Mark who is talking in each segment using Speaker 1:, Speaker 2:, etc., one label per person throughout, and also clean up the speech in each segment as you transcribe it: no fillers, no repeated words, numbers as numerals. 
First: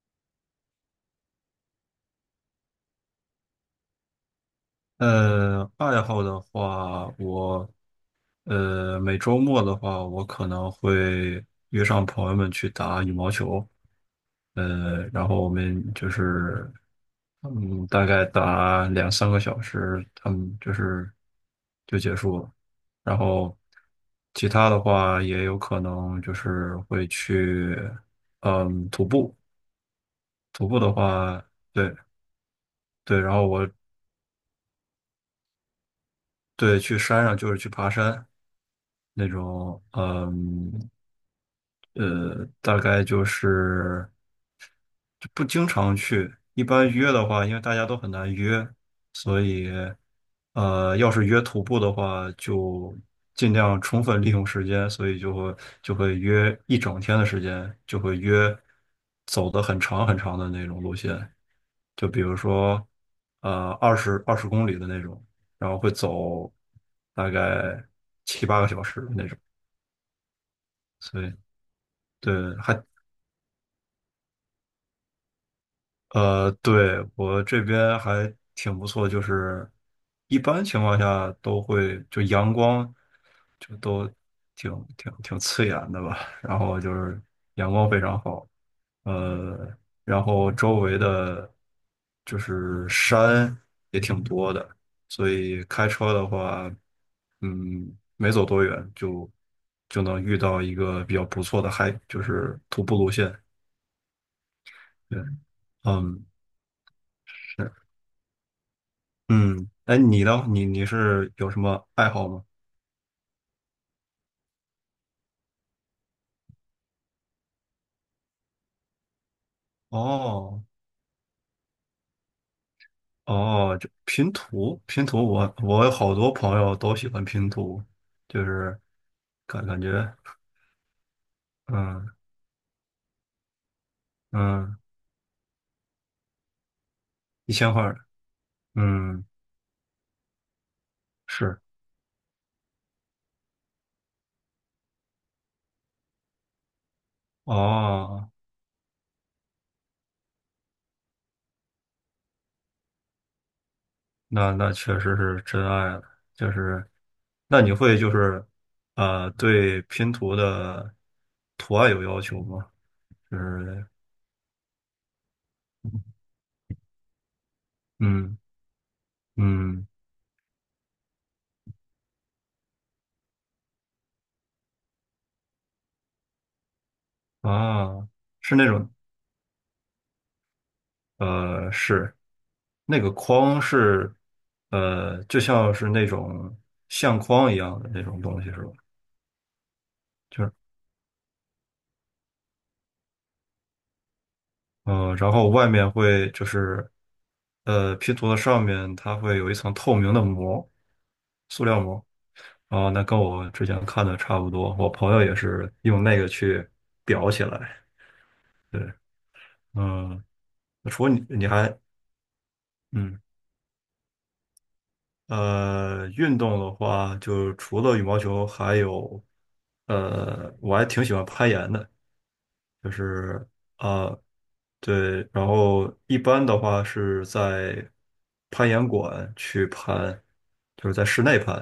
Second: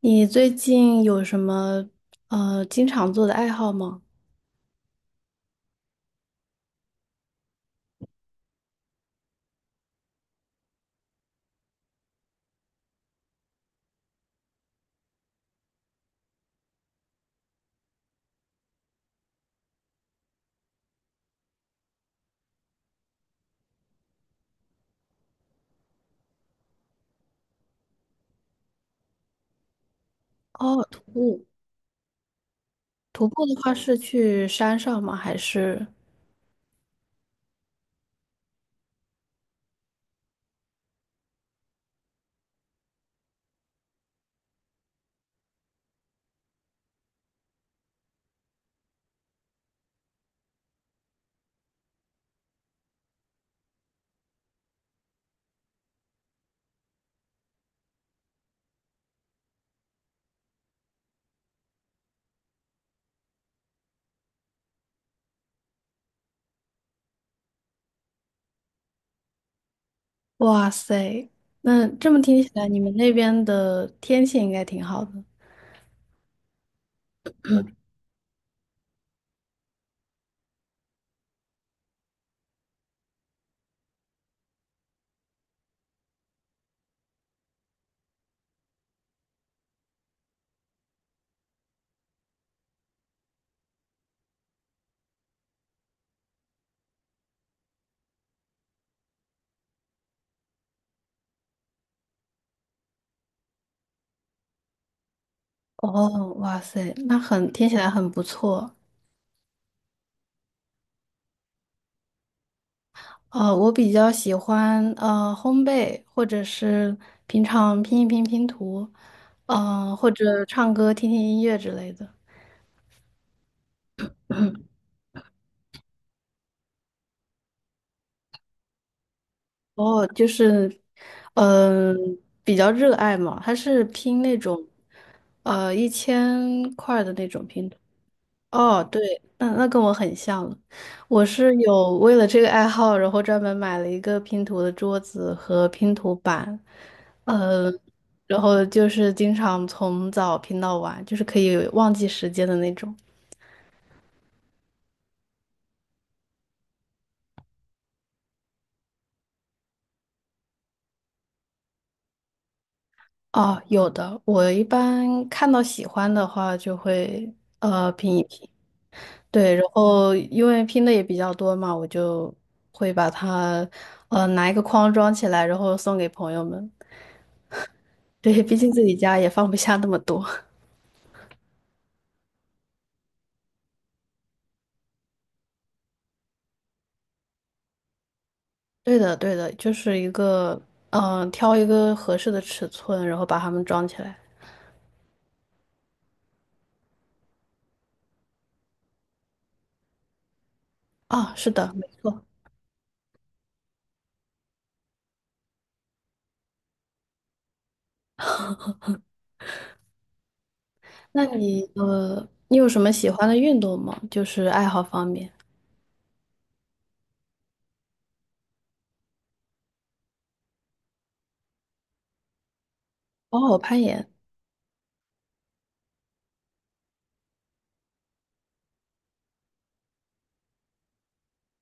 Speaker 1: 你最近有什么经常做的爱好吗？
Speaker 2: 爱好的话，每周末的话，我可能会约上朋友们去打羽毛球，然后我们就是大概打两三个小时，他们就是就结束了。然后其他的话，也有可能就是会去徒步。徒步
Speaker 1: 哦，
Speaker 2: 的
Speaker 1: 徒
Speaker 2: 话，
Speaker 1: 步。
Speaker 2: 对对，
Speaker 1: 徒
Speaker 2: 然
Speaker 1: 步
Speaker 2: 后
Speaker 1: 的话是去山上吗？还是？
Speaker 2: 对，去山上就是去爬山。那种。大概就是就不经常去。一般约的话，因为大家都很难约，所以，要是约徒步的话，就尽量充分利用时间，所以就会约一整天的时间，就会约走的很长很长的那种路线。就比如说，二十公里的那种，然后会走大概七八个小时的那种。
Speaker 1: 哇
Speaker 2: 所
Speaker 1: 塞，
Speaker 2: 以。
Speaker 1: 那这么
Speaker 2: 对，
Speaker 1: 听起来，你们那边的天气应该挺好的。
Speaker 2: 对，我这边还挺不错，就是一般情况下都会就阳光就都挺刺眼的吧，然后就是阳光非常好。呃，然后周围的就是山也挺多的。所以开车的话，没走多远就能遇到一个比较不错的海，就是徒步路线，对。嗯，
Speaker 1: 哦，哇塞，那很听
Speaker 2: 是。
Speaker 1: 起来很不错。
Speaker 2: 嗯，哎，你呢？你是有什么爱好吗？
Speaker 1: 我比较喜欢烘焙，或者是平常拼一拼拼图，或者
Speaker 2: 哦
Speaker 1: 唱歌、听听音乐之类的。
Speaker 2: 哦，就拼图。拼图我有好多朋友都喜欢拼图。就是感感
Speaker 1: 哦，
Speaker 2: 觉。
Speaker 1: 就是，嗯、
Speaker 2: 嗯
Speaker 1: 比较热爱嘛，他是拼那种，
Speaker 2: 嗯。
Speaker 1: 1000块的那种
Speaker 2: 一
Speaker 1: 拼
Speaker 2: 千
Speaker 1: 图。
Speaker 2: 块儿，
Speaker 1: 哦，对，
Speaker 2: 嗯，
Speaker 1: 那跟我很像了。我是
Speaker 2: 是。
Speaker 1: 有为了这个爱好，然后专门买了一个拼图的桌子和拼图板，呃，
Speaker 2: 哦，
Speaker 1: 然后就是经常从早拼到晚，就是可以忘记时间的那种。
Speaker 2: 那确实是真爱了。就是那你会就是对拼图的图案有要求吗？就
Speaker 1: 哦，
Speaker 2: 是
Speaker 1: 有的，我一般看到喜欢的话就会拼一
Speaker 2: 嗯。
Speaker 1: 拼。对，然
Speaker 2: 嗯
Speaker 1: 后因为拼的也比较多嘛，我就会把它，拿一个框装起来，然后送给朋友们。
Speaker 2: 啊，
Speaker 1: 对，毕
Speaker 2: 是那
Speaker 1: 竟自
Speaker 2: 种
Speaker 1: 己家也放不下那么多。
Speaker 2: 是。那个框是，就像是那种相框一样的那种东西是吧？
Speaker 1: 对的，对的，就是一
Speaker 2: 就是。
Speaker 1: 个，挑一个合适的尺寸，然后把它们装起来。
Speaker 2: 嗯、然后外面会就是，拼图的上面它会有一层透明的膜，
Speaker 1: 啊，是
Speaker 2: 塑
Speaker 1: 的，
Speaker 2: 料
Speaker 1: 没
Speaker 2: 膜。
Speaker 1: 错。
Speaker 2: 啊，那跟我之前看的差不多，我朋友也是用那个去裱起来。对。嗯。除了你，
Speaker 1: 那
Speaker 2: 你
Speaker 1: 你，
Speaker 2: 还。
Speaker 1: 你有什么喜
Speaker 2: 嗯。
Speaker 1: 欢的运动吗？就是爱好方面。
Speaker 2: 运动的话，就除了羽毛球，还有，我还挺喜欢攀岩的。就是
Speaker 1: 哦，攀岩。
Speaker 2: 啊，对，然后一般的话是在攀岩馆去攀，就是在室内攀，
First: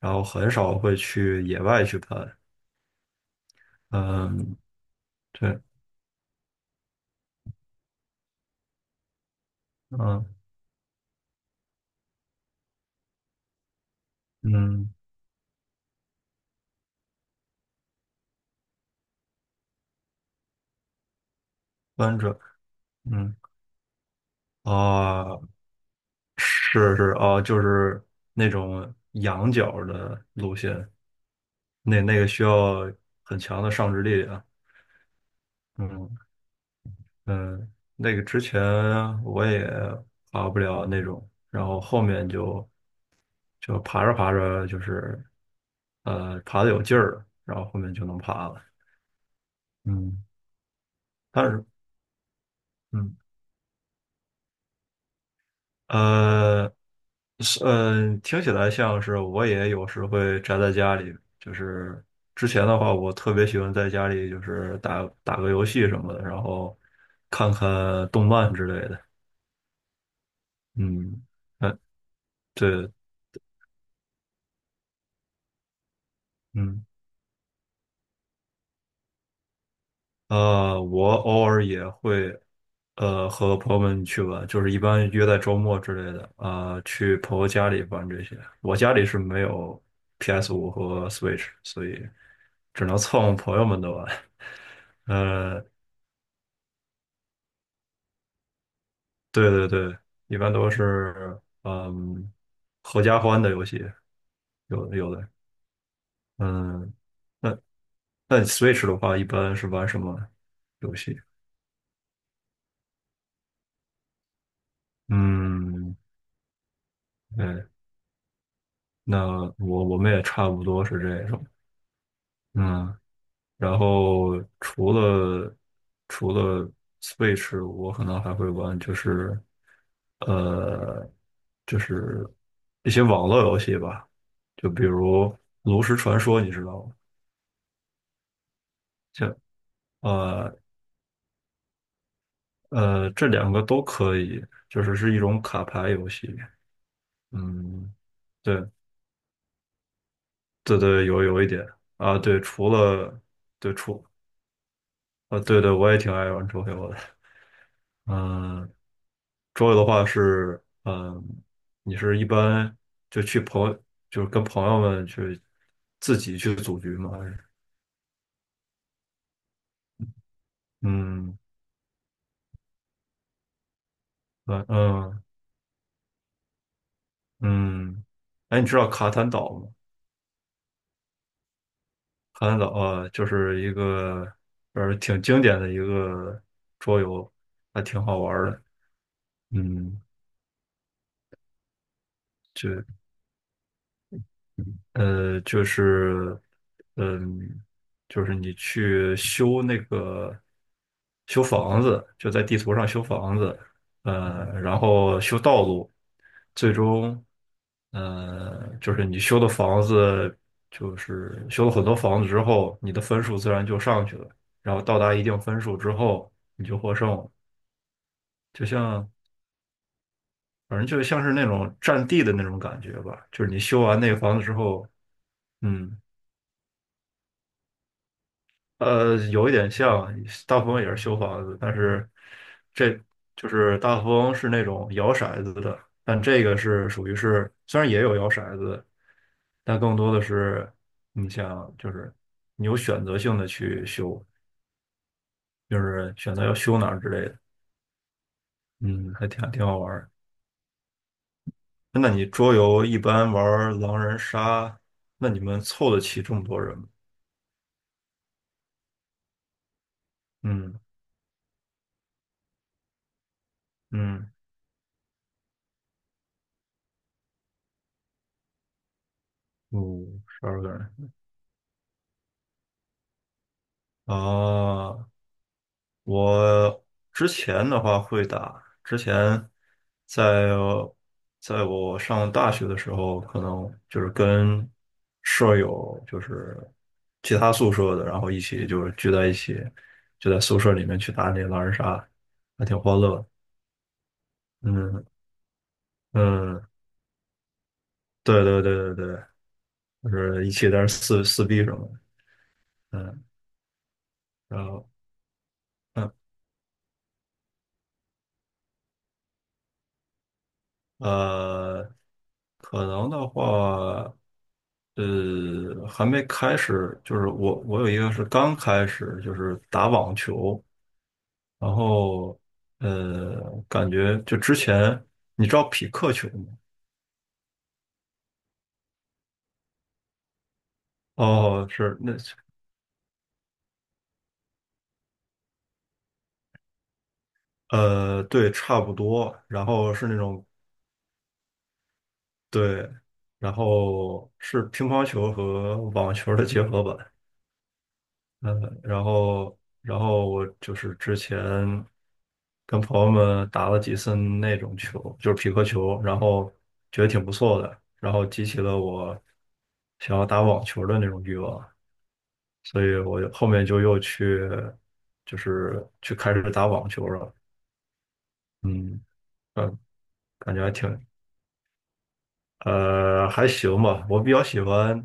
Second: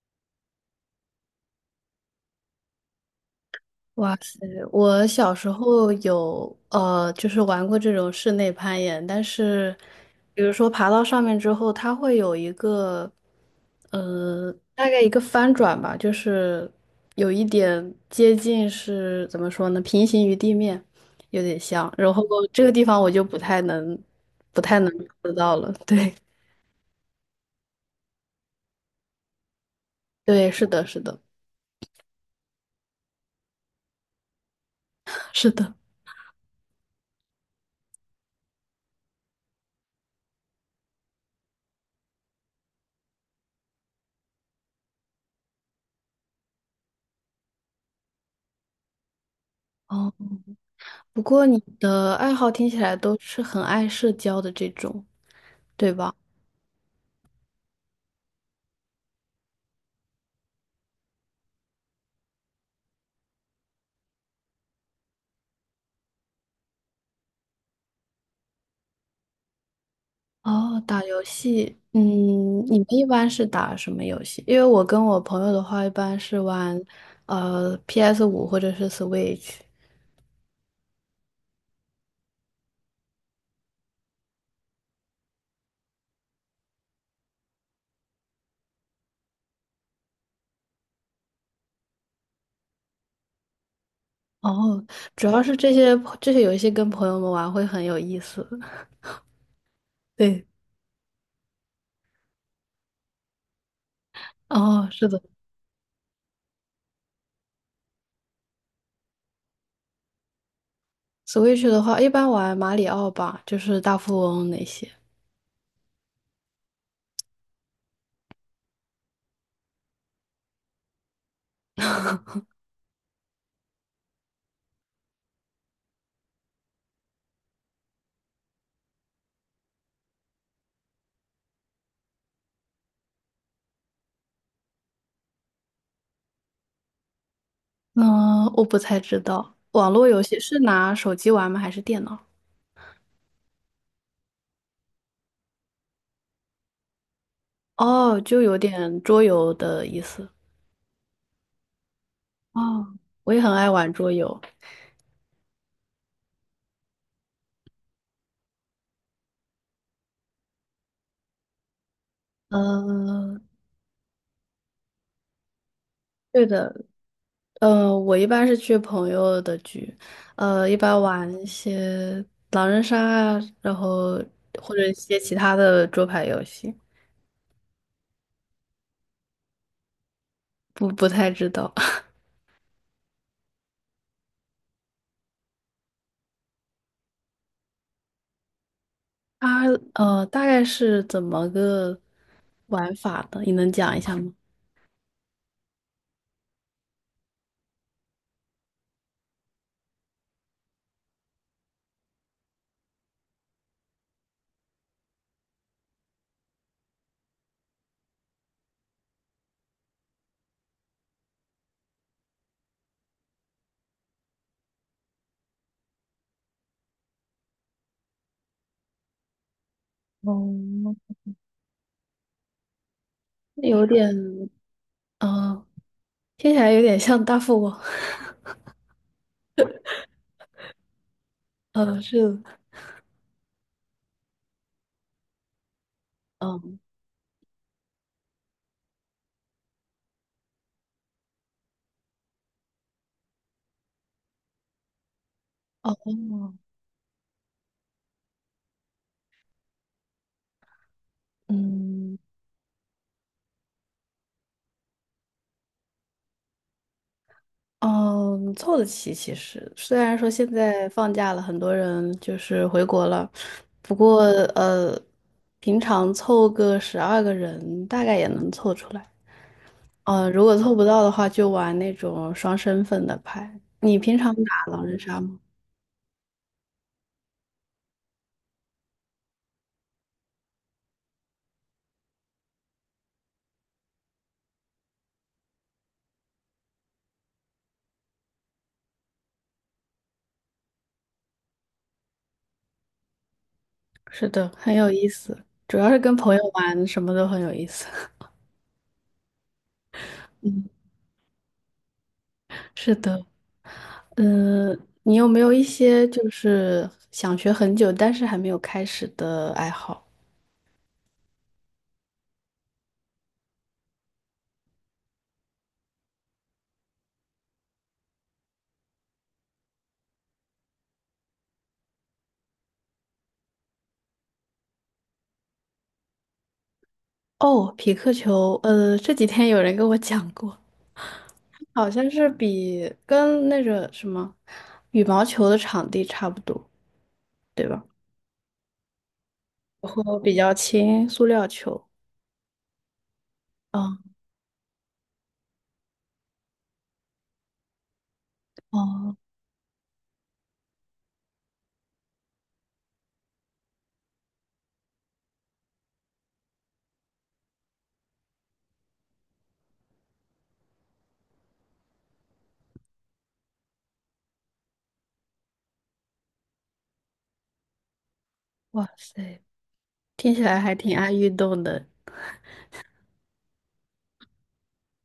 Speaker 2: 然后很少会去野外去攀。
Speaker 1: 哇塞！
Speaker 2: 嗯，
Speaker 1: 我小时
Speaker 2: 对。
Speaker 1: 候有就是玩过这种室内攀岩，但是，
Speaker 2: 嗯
Speaker 1: 比如说爬到上面之后，它会有一个呃，大
Speaker 2: 嗯。
Speaker 1: 概一个翻转吧，就是有一点接近是怎么说呢，平行于地面，有点像。然
Speaker 2: 弯
Speaker 1: 后
Speaker 2: 着。
Speaker 1: 这个地方我就
Speaker 2: 嗯
Speaker 1: 不太能，做
Speaker 2: 啊，
Speaker 1: 到了。对，
Speaker 2: 是是啊，就是那种仰角的
Speaker 1: 对，
Speaker 2: 路
Speaker 1: 是的，
Speaker 2: 线。
Speaker 1: 是的，
Speaker 2: 那个需要很强的上肢力量。
Speaker 1: 是的。
Speaker 2: 嗯嗯。那个之前我也爬不了那种，然后后面就爬着爬着就是爬的有劲儿了，然后后面就能爬了。
Speaker 1: 哦，
Speaker 2: 嗯，
Speaker 1: 不
Speaker 2: 但
Speaker 1: 过你
Speaker 2: 是。
Speaker 1: 的爱好听起来都
Speaker 2: 嗯。
Speaker 1: 是很爱社交的这种，对吧？
Speaker 2: 呃，是。嗯，听起来像是我也有时会宅在家里。就是之前的话，我特别喜欢在家里就是打打个游戏什么的，然后看看动漫之类的。
Speaker 1: 哦，打游
Speaker 2: 嗯。嗯，
Speaker 1: 戏，嗯，你们
Speaker 2: 对。
Speaker 1: 一般是打什么游戏？因为我跟我朋友的话，一般是玩
Speaker 2: 嗯。
Speaker 1: PS5或者是 Switch。
Speaker 2: 我偶尔也会，和朋友们去玩，就是一般约在周末之类的，啊、去朋友家里玩这些。我家里是没有 PS5和 Switch，所以只能蹭朋友们的玩。
Speaker 1: 哦，主要是
Speaker 2: 呃，
Speaker 1: 这些游戏跟朋友们玩会很有意思。
Speaker 2: 对对对，一
Speaker 1: 对，
Speaker 2: 般都是嗯，合家欢的游戏，有
Speaker 1: 哦，
Speaker 2: 的
Speaker 1: 是
Speaker 2: 有
Speaker 1: 的
Speaker 2: 的。嗯，那那 Switch 的话，一般是玩什么游戏？
Speaker 1: ，Switch 的话，一般玩马里奥吧，就是大富翁那些。
Speaker 2: 嗯，对。那我们也差不多是这种。嗯，然后除了 Switch，我可能还会玩就是呃，就是一些网络游戏吧，就比如《炉石传说》，你知道吗？
Speaker 1: 嗯，我不太知
Speaker 2: 就。
Speaker 1: 道，网络游戏
Speaker 2: 呃
Speaker 1: 是拿手机玩吗？还是电脑？
Speaker 2: 这两个都可以，就是一种卡牌游戏。嗯，
Speaker 1: 哦，就有
Speaker 2: 对
Speaker 1: 点桌游的意思。
Speaker 2: 对对，有一点啊，对，除
Speaker 1: 哦，
Speaker 2: 了
Speaker 1: 我也很爱
Speaker 2: 对
Speaker 1: 玩
Speaker 2: 除
Speaker 1: 桌游。
Speaker 2: 啊，对对，我也挺爱玩桌游的。嗯。桌游的话是，嗯，你是一般就
Speaker 1: 嗯，
Speaker 2: 去朋友，就是跟朋友们去自己
Speaker 1: 对
Speaker 2: 去
Speaker 1: 的，
Speaker 2: 组局吗？还是
Speaker 1: 我一般是去朋友的局，一般玩
Speaker 2: 嗯。
Speaker 1: 一些狼人杀啊，然后
Speaker 2: 嗯
Speaker 1: 或者一些
Speaker 2: 嗯
Speaker 1: 其他的桌牌游戏，
Speaker 2: 嗯，哎，你知道卡坦岛吗？
Speaker 1: 不太知道。
Speaker 2: 卡坦岛啊，就是一个挺经典的一个桌游，还挺好玩儿的。
Speaker 1: 它
Speaker 2: 嗯。
Speaker 1: 大概是怎么个
Speaker 2: 就。
Speaker 1: 玩法的，你能讲一下吗？
Speaker 2: 就是，嗯，就是你去修那个修房子，就在地图上修房子。然后修道路。最终，就是你修的房子，就是修了很多房子之后，你的分数自然就上去了，然后到达一定分数之后，你就获胜了。就像，反正
Speaker 1: 哦，
Speaker 2: 就像是那种占地的那种感觉吧，就是你修
Speaker 1: 有
Speaker 2: 完那个房子
Speaker 1: 点，
Speaker 2: 之后。
Speaker 1: 呃，
Speaker 2: 嗯。
Speaker 1: 听起来有点像大富翁。
Speaker 2: 有一点像。大富翁也是修房子，但是
Speaker 1: 是，
Speaker 2: 这就是大富翁是那种摇骰子的，但这个
Speaker 1: 嗯，
Speaker 2: 是属于是虽然也有摇骰子，但更多的是你想就是你有选择性的去修，就
Speaker 1: 哦
Speaker 2: 是选择
Speaker 1: 哦，
Speaker 2: 要修哪儿之类的。嗯。还挺好玩儿。那
Speaker 1: 嗯。
Speaker 2: 你桌游一般玩儿狼人杀，那你们凑得齐这么多人吗？
Speaker 1: 嗯，凑得齐。其实虽然说现
Speaker 2: 嗯
Speaker 1: 在放假了，很多人就是回国了，不过
Speaker 2: 嗯，
Speaker 1: 呃，平常凑个12个人大概也能凑出来。
Speaker 2: 五
Speaker 1: 如
Speaker 2: 十
Speaker 1: 果
Speaker 2: 二个
Speaker 1: 凑不
Speaker 2: 人
Speaker 1: 到的话，就玩那种双身份的牌。你
Speaker 2: 啊，
Speaker 1: 平常打狼人
Speaker 2: 哦。
Speaker 1: 杀吗？
Speaker 2: 我之前的话会打。之前在在我上大学的时候，可能就是跟舍友，就是其他宿舍的，然后一起就是聚在一起，就在宿舍里面去打那狼人杀，还挺欢乐的。
Speaker 1: 是的，很有
Speaker 2: 嗯
Speaker 1: 意思，主要是跟朋友
Speaker 2: 嗯，
Speaker 1: 玩，什么都很有意思。
Speaker 2: 对对对对对，就 是一
Speaker 1: 嗯，
Speaker 2: 起在那儿撕撕逼什么的。
Speaker 1: 是
Speaker 2: 嗯，
Speaker 1: 的，
Speaker 2: 然
Speaker 1: 嗯，
Speaker 2: 后
Speaker 1: 你有没有一些
Speaker 2: 嗯。
Speaker 1: 就是想学很久但是还没有开始的爱好？
Speaker 2: 呃，可能的话，还没开始。就是我有一个是刚开始，就是打网球。然后呃，感觉就之前你知道匹克球吗？
Speaker 1: 哦，匹克球，这几天有人跟我讲过，
Speaker 2: 哦，
Speaker 1: 好
Speaker 2: 是
Speaker 1: 像
Speaker 2: 那。
Speaker 1: 是比跟那个什么羽毛球的场地差不多，对吧？
Speaker 2: 对，差不多，然
Speaker 1: 然
Speaker 2: 后是那
Speaker 1: 后比
Speaker 2: 种。
Speaker 1: 较轻，塑料球。
Speaker 2: 对，然
Speaker 1: 哦
Speaker 2: 后是乒乓球和网球的结合版。嗯，然
Speaker 1: 哦，
Speaker 2: 后然后我就是之前跟朋友们打了几次那种球，就是匹克球，然后觉得挺不错的，然后激起了我想要打网球的那种欲望，所以我就后面就又去去开始打网球了。
Speaker 1: 哇
Speaker 2: 嗯。
Speaker 1: 塞，
Speaker 2: 嗯，
Speaker 1: 听起
Speaker 2: 感
Speaker 1: 来
Speaker 2: 觉还
Speaker 1: 还
Speaker 2: 挺。
Speaker 1: 挺爱运动的。
Speaker 2: 还行吧。我比较喜欢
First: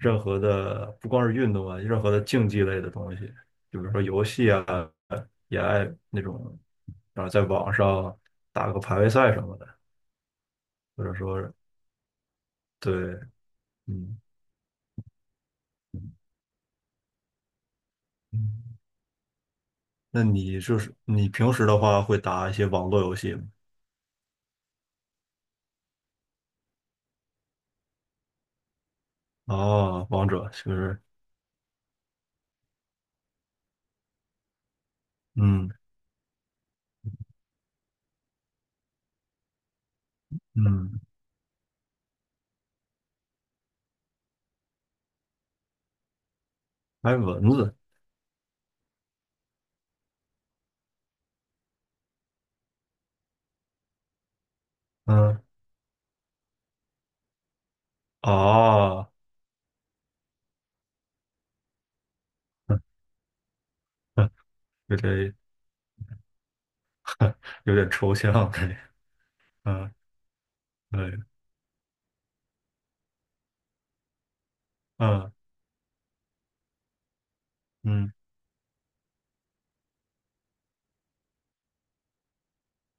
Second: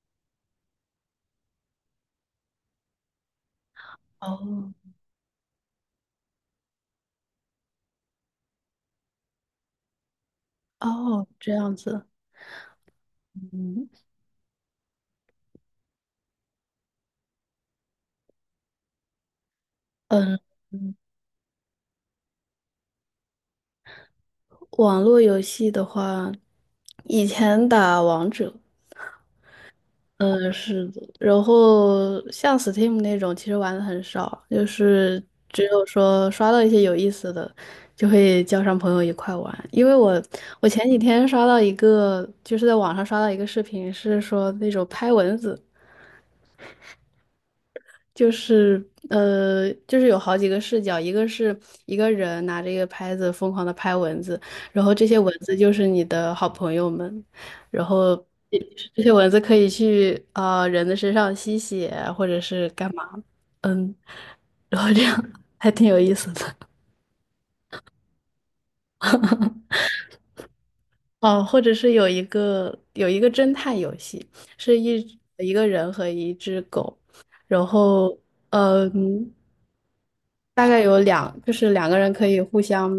Speaker 2: 任何的，不光是运动啊，任何的竞技类的东西，就比如说游戏啊，
Speaker 1: 哦
Speaker 2: 也爱那种，然后在网上打个排位赛什么的，或者
Speaker 1: 哦，
Speaker 2: 说
Speaker 1: 这样子。
Speaker 2: 对。
Speaker 1: 嗯
Speaker 2: 嗯嗯。那
Speaker 1: 嗯，
Speaker 2: 你就是
Speaker 1: 嗯
Speaker 2: 你平时的话会打一些网络游戏吗？
Speaker 1: 网络游戏的话，以前打王者，
Speaker 2: 哦，王者
Speaker 1: 嗯，
Speaker 2: 是不
Speaker 1: 是的。
Speaker 2: 是？
Speaker 1: 然后像 Steam 那种，其实玩的很少，就是只
Speaker 2: 嗯
Speaker 1: 有说刷到一些有意思的，就会叫上朋友一块玩。因为我前几
Speaker 2: 嗯。
Speaker 1: 天刷到一个，就是在网上刷到一个视频，是说那种拍蚊子。
Speaker 2: 还有蚊子。
Speaker 1: 就是就是有好几个视角，一个是一个人拿着一个拍子疯狂的拍蚊子，然后这些蚊
Speaker 2: 嗯
Speaker 1: 子就是你的好朋友们，然后这这
Speaker 2: 哦。
Speaker 1: 些蚊子可以去啊、人的身上吸血啊或者是干嘛，嗯，然后
Speaker 2: 有
Speaker 1: 这样
Speaker 2: 点。
Speaker 1: 还挺有意思的。
Speaker 2: 有点抽象，对。嗯。对。
Speaker 1: 哦，或者是有一个侦探游戏，是一
Speaker 2: 嗯。
Speaker 1: 一个人和一只狗，然
Speaker 2: 嗯
Speaker 1: 后。嗯，大概有就是两个人可以互相，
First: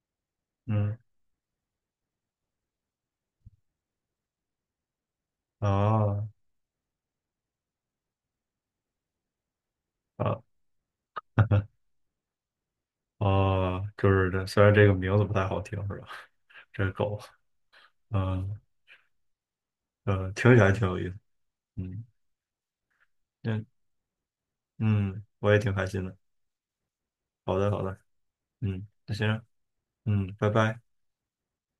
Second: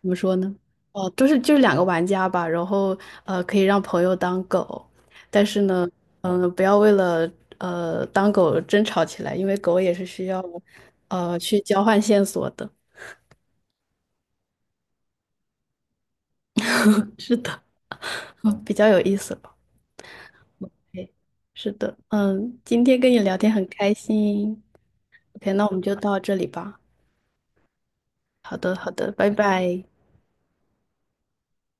Speaker 1: 怎么说呢？
Speaker 2: 嗯
Speaker 1: 哦，就是两个玩家吧，然后可以让朋友当狗，但是呢，
Speaker 2: 啊。
Speaker 1: 不要为了当狗争吵起来，因为狗也是需
Speaker 2: 啊
Speaker 1: 要去交换线索的。
Speaker 2: 啊，就是这，虽然这个名字不太好听，是吧？这个狗。
Speaker 1: 是的，
Speaker 2: 嗯
Speaker 1: 比较有意思吧？
Speaker 2: 听起来挺有
Speaker 1: k
Speaker 2: 意思。
Speaker 1: 是的，
Speaker 2: 嗯
Speaker 1: 嗯，今天跟你聊天很
Speaker 2: 嗯
Speaker 1: 开心。
Speaker 2: 嗯，
Speaker 1: OK，
Speaker 2: 我也
Speaker 1: 那我
Speaker 2: 挺
Speaker 1: 们
Speaker 2: 开
Speaker 1: 就
Speaker 2: 心的。
Speaker 1: 到这里吧。
Speaker 2: 好的好的。
Speaker 1: 好的，
Speaker 2: 嗯，
Speaker 1: 好的，
Speaker 2: 那
Speaker 1: 拜
Speaker 2: 行。
Speaker 1: 拜。
Speaker 2: 嗯，拜拜。